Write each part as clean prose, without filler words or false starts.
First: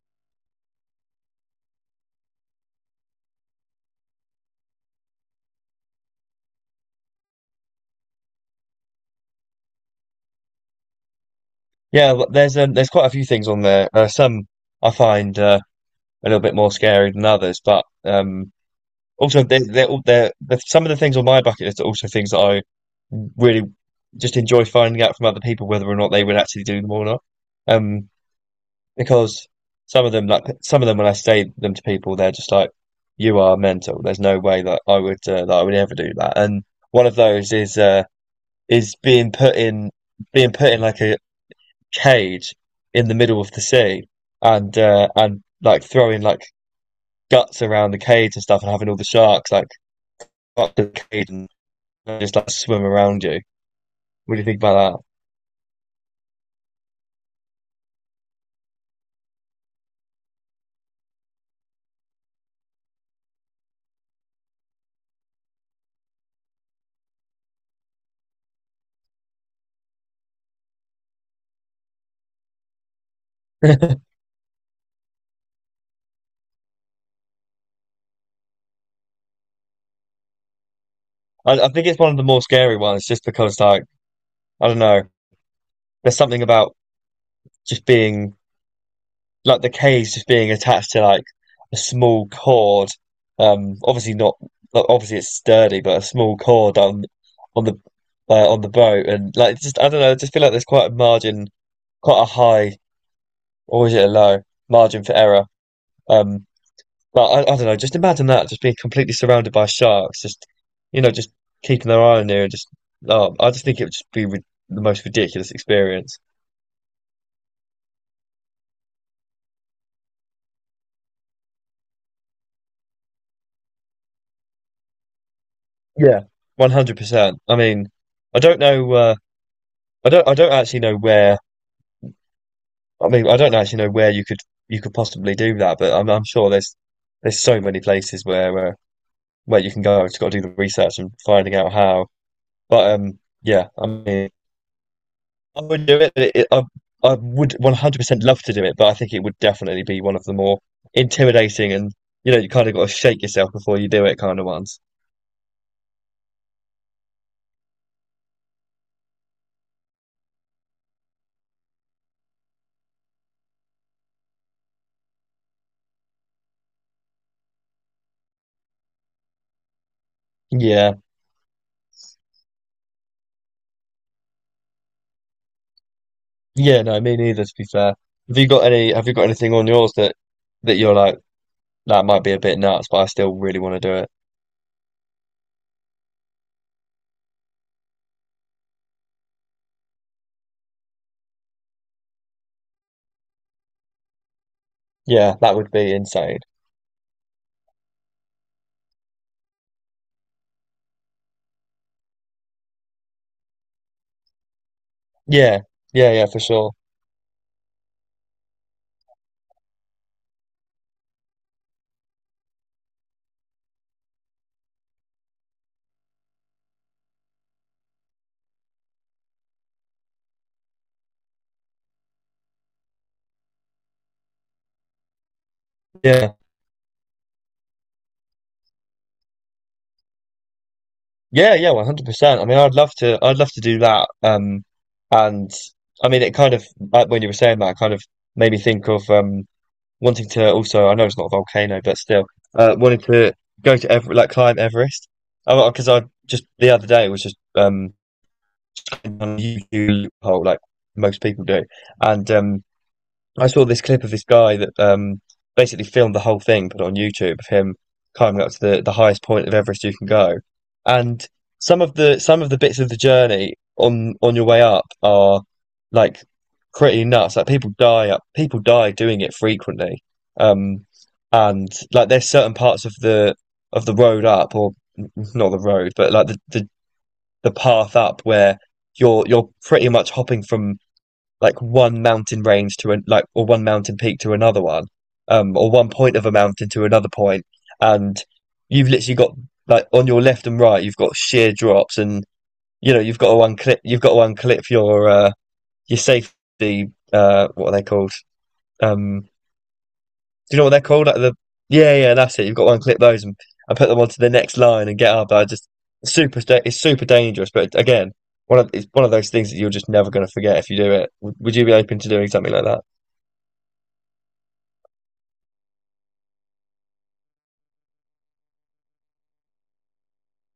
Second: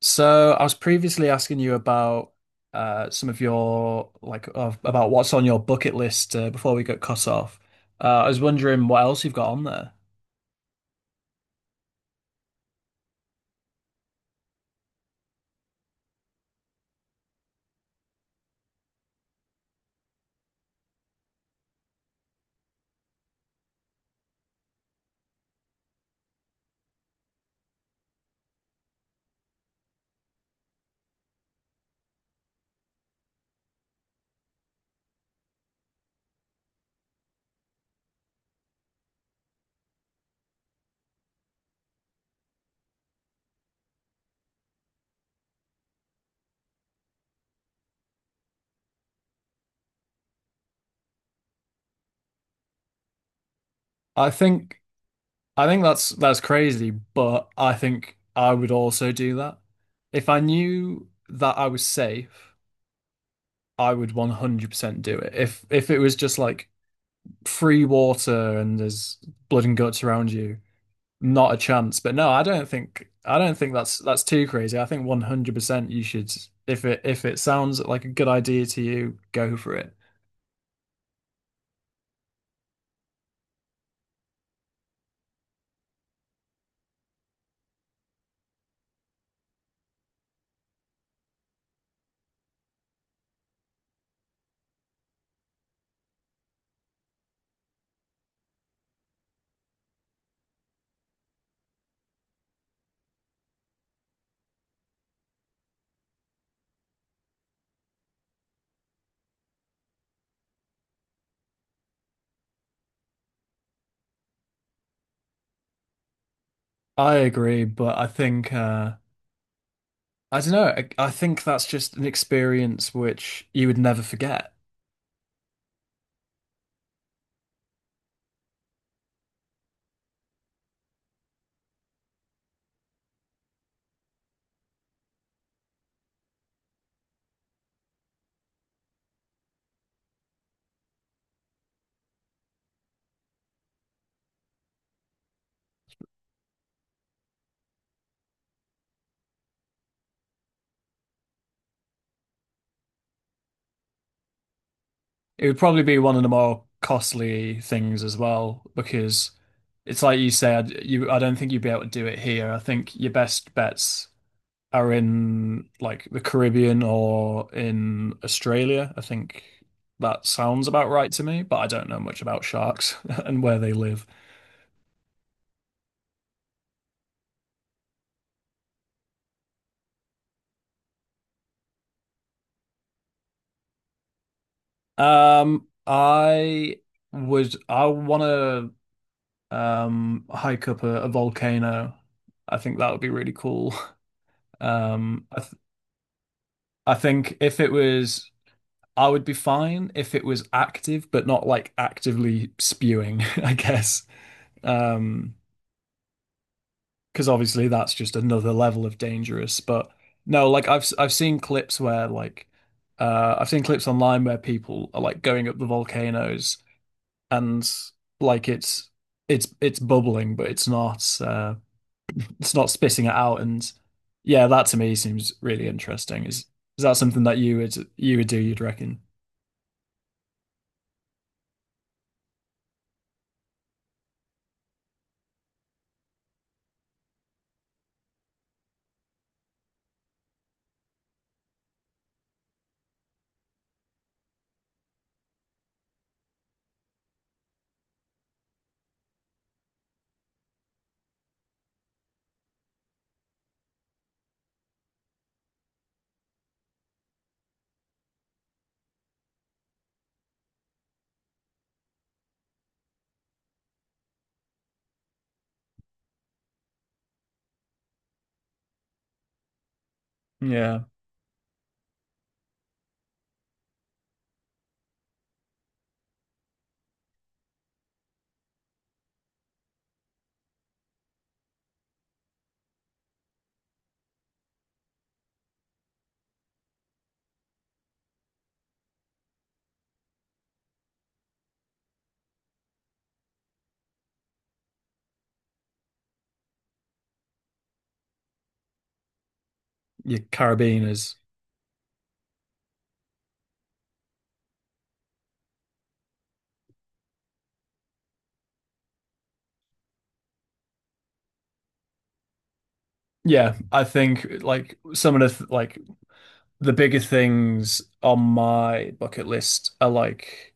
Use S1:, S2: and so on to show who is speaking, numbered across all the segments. S1: So I was previously asking you about some of your about what's on your bucket list before we got cut off. I was wondering what else you've got on there.
S2: Yeah, but there's quite a few things on there. Some I find a little bit more scary than others, but also they they're, all- they're some of the things on my bucket list are also things that I really just enjoy finding out from other people whether or not they would actually do them or not. Um, because some of them, like when I say them to people, they're just like, "You are mental. There's no way that I would ever do that." And one of those is being put in like a cage in the middle of the sea and like throwing like guts around the cage and stuff and having all the sharks like up the cage and just like swim around you.
S1: I
S2: What do you think
S1: think
S2: about
S1: I think that's crazy, but I think I would also do that. If I knew that I was safe, I would 100% do it. If it was just like free water and there's blood and guts around you, not a chance. But no, I don't think that's
S2: that?
S1: too crazy. I think 100% you should, if it sounds like a good idea to you, go for it.
S2: I think it's one of the more scary ones just because like I don't know, there's something about just being like the cage just being attached to like a small cord. Obviously not. Obviously it's sturdy, but a small cord on the on the boat, and like just I don't know. I just feel like there's quite a margin, quite a high, or is it a low margin for error? Um, but I don't know. Just imagine that just being completely surrounded by sharks, just keeping their eye on you, and just oh, I just think it would just be the most ridiculous experience.
S1: I agree, but I think I don't know. I think that's just an experience which you would never forget.
S2: Yeah, 100%. I mean, I don't know. I don't I don't actually know where I mean I don't actually know where you could possibly do that, but I'm sure there's so many places where you can go. Just got to do the research and finding out how. But yeah, I mean I would do it. I would 100% love to do it, but I think it would definitely be one of the more intimidating and you know you kind of got to shake yourself before you do it kind of ones.
S1: It would probably be one of the more costly things as well because it's like you said, you I don't think you'd be able to do it here. I think your best bets are in like the Caribbean or in Australia. I think that sounds about
S2: Yeah.
S1: right to me, but I don't know much about sharks and where they live.
S2: Yeah, no, me neither to be fair. Have you got anything on yours that that you're like that might be a bit nuts, but I still really want to do it?
S1: I would I want to hike up a volcano. I think that would be really cool. Um,
S2: Yeah,
S1: I th
S2: that would be insane.
S1: I think if it was, I would be fine if it was active, but not like actively spewing, I guess. Um,
S2: Yeah, yeah, yeah, for sure.
S1: because obviously that's just another level of dangerous. But no, like I've seen clips where like I've seen clips online where people are like going up the volcanoes, and like it's bubbling, but it's not spitting it out. And yeah, that to me seems really interesting.
S2: Yeah,
S1: Is that something that you would do, you'd reckon?
S2: yeah, yeah, 100%. I mean, I'd love to do that. And I mean, it kind of like when you were saying that, it kind of made me think of wanting to also. I know it's not a volcano, but still, wanting to go to Ever like climb Everest. Because I just the other day was just on YouTube hole like most people do, and I saw this clip of this guy that basically filmed the whole thing, put it on YouTube of him climbing up to the highest point of Everest you can go. And some of the bits of the journey on your way up are like pretty nuts. Like people die doing it frequently.
S1: Yeah,
S2: Um, and like there's certain parts of the road up, or not the road, but like the path up where you're pretty much hopping from like one mountain range to an like or one mountain peak to another one, or one point of a mountain to another point, and you've literally got like on your left and right, you've got sheer drops, and you know you've got to unclip your safety, what are they called? Um,
S1: your
S2: do you know what they're called?
S1: carabiners.
S2: Like the Yeah, yeah, that's it. You've got one clip those and put them onto the next line and get up. I just super, sta- It's super dangerous. But again, one of it's one of those things that you're just never going to forget if you do it. Would you be open to doing something like that?
S1: Yeah, I think like some of the th- like the bigger things on my bucket list are like,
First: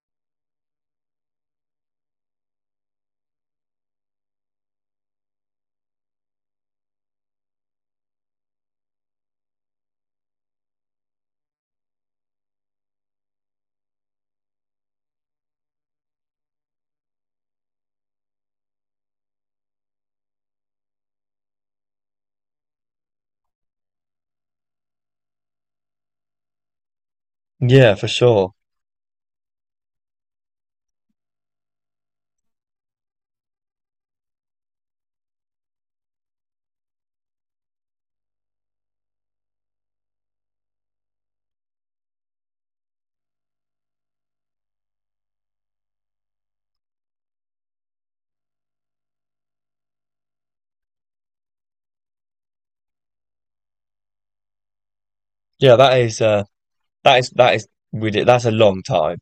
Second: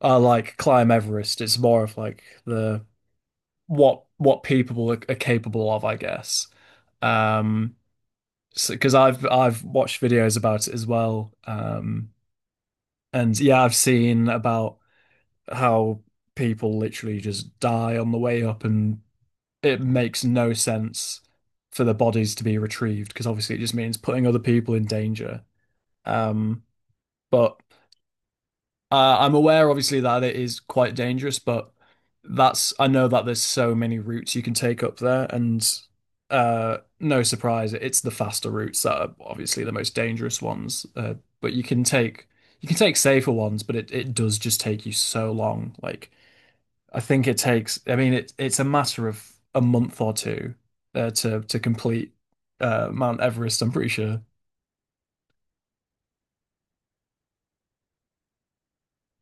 S1: are like climb Everest. It's more of like the what people are, capable of, I guess. Um, so because I've watched videos about it as well. And yeah, I've seen about how people literally just die on the way up, and it makes no sense for the bodies to be retrieved because obviously it just means putting other people in danger. Um, but
S2: Yeah, for sure.
S1: I'm aware, obviously, that it is quite dangerous, but that's I know that there's so many routes you can take up there, and no surprise, it's the faster routes that are obviously the most dangerous ones. But you can take safer ones, but it does just take you so long. Like I think it takes, I mean, it it's a matter of a month or two to complete Mount Everest. I'm pretty sure
S2: Yeah, that is ridiculous. That's a long time.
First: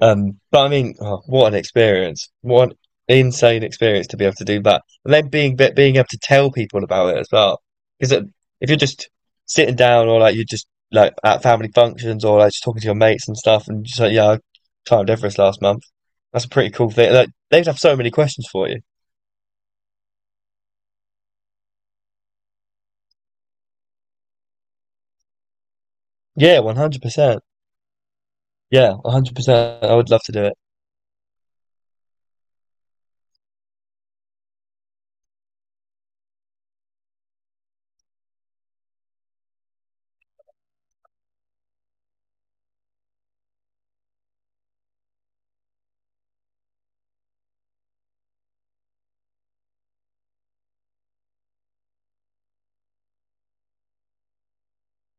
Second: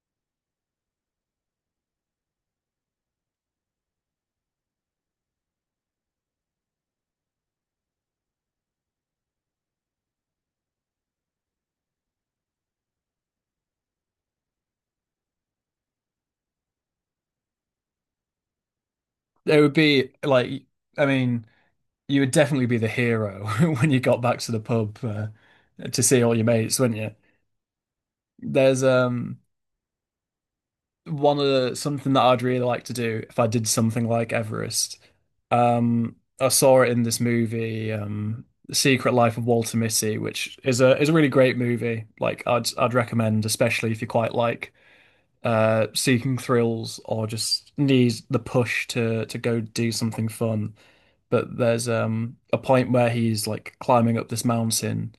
S2: But I mean, oh, what an experience! What an insane experience to be able to do that, and then being able to tell people about it as well. Because if you're just sitting down, or like you're just like at family functions, or like just talking to your mates and stuff, and just like, yeah, I climbed Everest last month. That's a pretty cool thing. Like they'd have so many questions for you.
S1: it would be like, I mean, you would definitely be the hero when you got back to the pub to see all your
S2: Yeah,
S1: mates,
S2: one
S1: wouldn't
S2: hundred
S1: you?
S2: percent.
S1: There's
S2: Yeah, one hundred percent. I would love to do it.
S1: one of the, something that I'd really like to do if I did something like Everest. I saw it in this movie, The Secret Life of Walter Mitty, which is a really great movie. Like I'd recommend, especially if you quite like seeking thrills or just need the push to go do something fun. But there's a point where he's like climbing up this mountain,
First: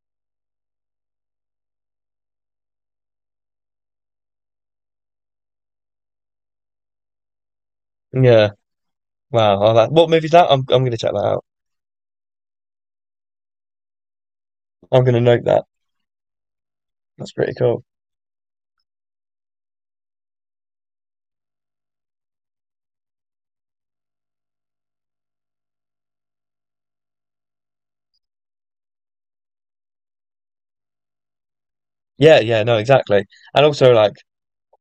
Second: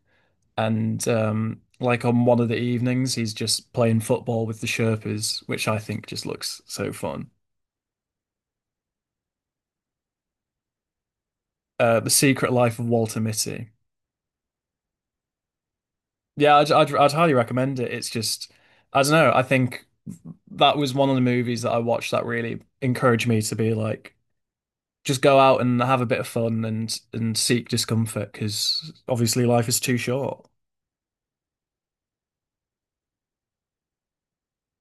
S1: and like on one of the evenings he's just playing football with the Sherpas, which I think just looks so fun.
S2: Yeah. Wow. I Like, what movie's that? I'm gonna check that out.
S1: The Secret Life of Walter Mitty.
S2: I'm gonna note that.
S1: Yeah, I'd
S2: That's
S1: highly
S2: pretty
S1: recommend
S2: cool.
S1: it. It's just, I don't know, I think that was one of the movies that I watched that really encouraged me to be like just go out and have a bit of fun and seek discomfort because obviously life is too short,
S2: Yeah. Yeah. No. Exactly. And also like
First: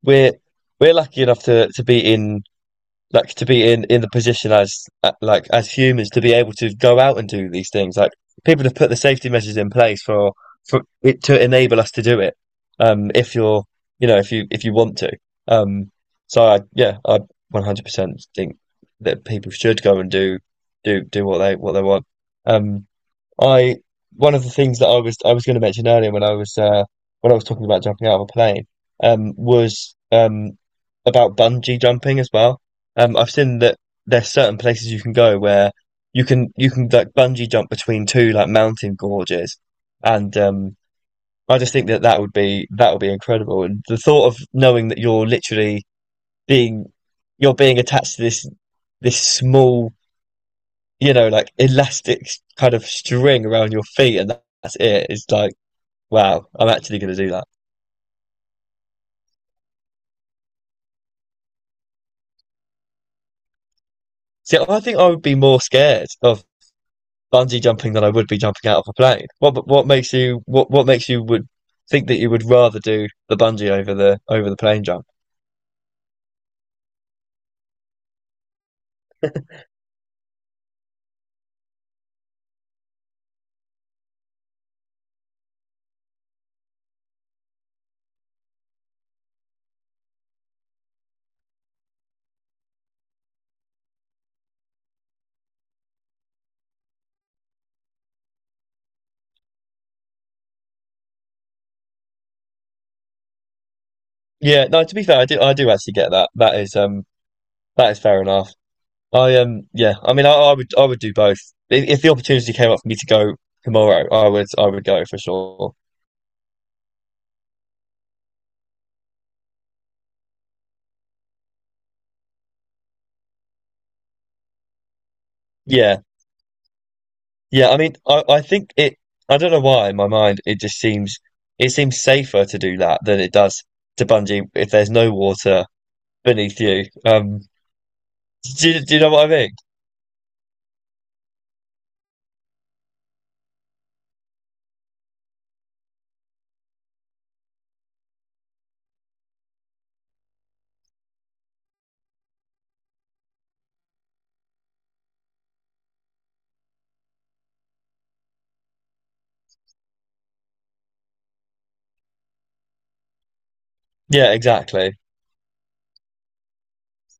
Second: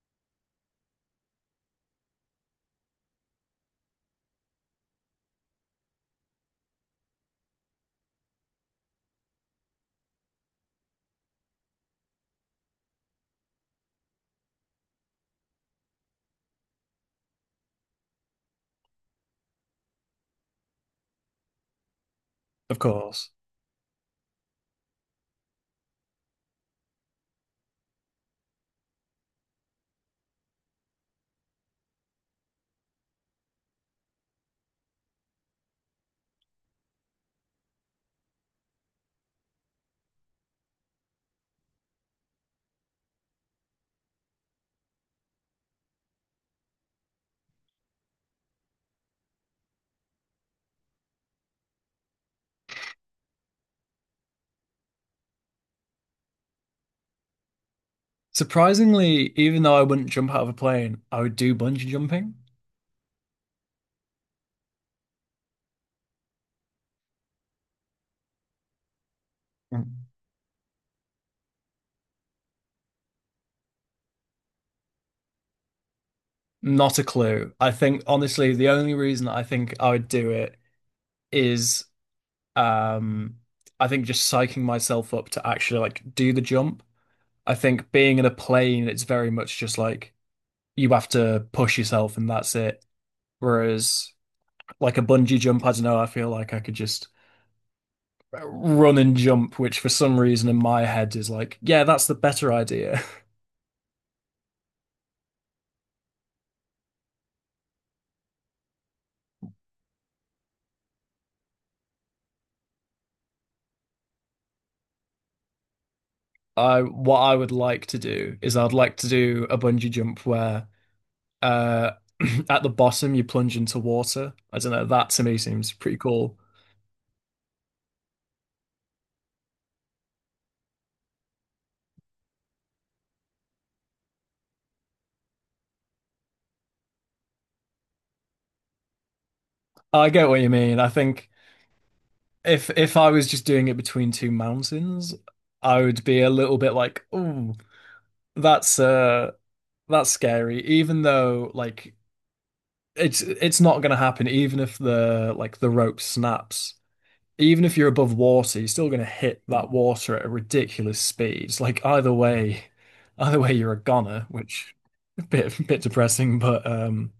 S2: we're we're lucky enough to be in the position as humans to be able to go out and do these things. Like people have put the safety measures in place for it to enable us to do it. If you're you know if you want to. Um, so I, yeah, I 100% think that people should go and do what they want.
S1: of
S2: Um,
S1: course.
S2: I one of the things that I was going to mention earlier when I was talking about jumping out of a plane was about bungee jumping as well. I've seen that there's certain places you can go where you can like bungee jump between two like mountain gorges, and I just think that that would be incredible. And the thought of knowing that you're literally being being attached to this small, like elastic kind of string around your feet, and that's it. It's like, wow, I'm actually going to do that.
S1: Surprisingly, even though I wouldn't jump out of a plane, I would do bungee jumping.
S2: See, I think I would be more scared of bungee jumping than I would be jumping out of a plane. What
S1: Mm.
S2: makes you what makes you would think that you would rather do the bungee over the plane jump?
S1: Not a clue. I think honestly, the only reason I think I would do it is, um I think just psyching myself up to actually like do the jump. I think being in a plane, it's very much just like you have to push yourself and that's it. Whereas like a bungee jump, I don't know, I feel like I could just run and jump, which for some reason in my head is like, yeah, that's the better idea.
S2: Yeah, no, to be fair, I do actually get that. That is fair enough. I Yeah, I mean I would do both. If the opportunity came up for me to go tomorrow, I would go for sure.
S1: I, what I would like to do is I'd like to do a bungee jump where uh at the bottom you plunge into water. I don't know, that to me seems
S2: Yeah,
S1: pretty cool.
S2: yeah, I mean, I think I don't know why in my mind it seems safer to do that than it does to bungee if there's no water beneath you. Do you know what I mean?
S1: I get what you mean. I think if I was just doing it between two mountains, I would be a little bit like, "Ooh, that's uh that's scary." Even though like it's not gonna happen even if the rope snaps. Even if you're above water, you're still going to hit that water at a ridiculous speed. It's like either way, you're a goner,
S2: Yeah,
S1: which
S2: exactly.
S1: a bit depressing, but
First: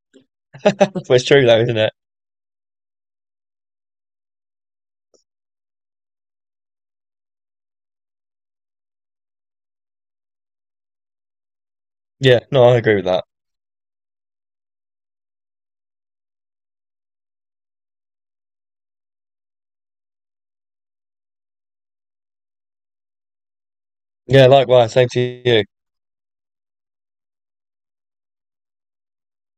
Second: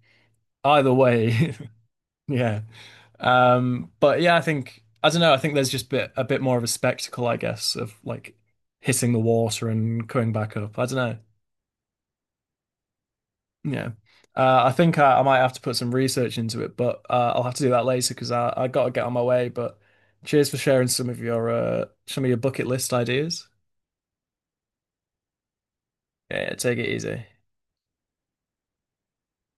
S1: either
S2: It's true
S1: way,
S2: though, isn't it?
S1: yeah. But yeah, I think I don't know. I think there's just bit more of a spectacle, I guess, of like hitting the water and coming back up. I don't know.
S2: Yeah, no, I agree with that.
S1: Yeah. I think I might have to put some research into it, but I'll have to do that later because I got to get on my way. But cheers for sharing some of your bucket list ideas.
S2: Yeah, likewise, same to you.
S1: Yeah, take it easy.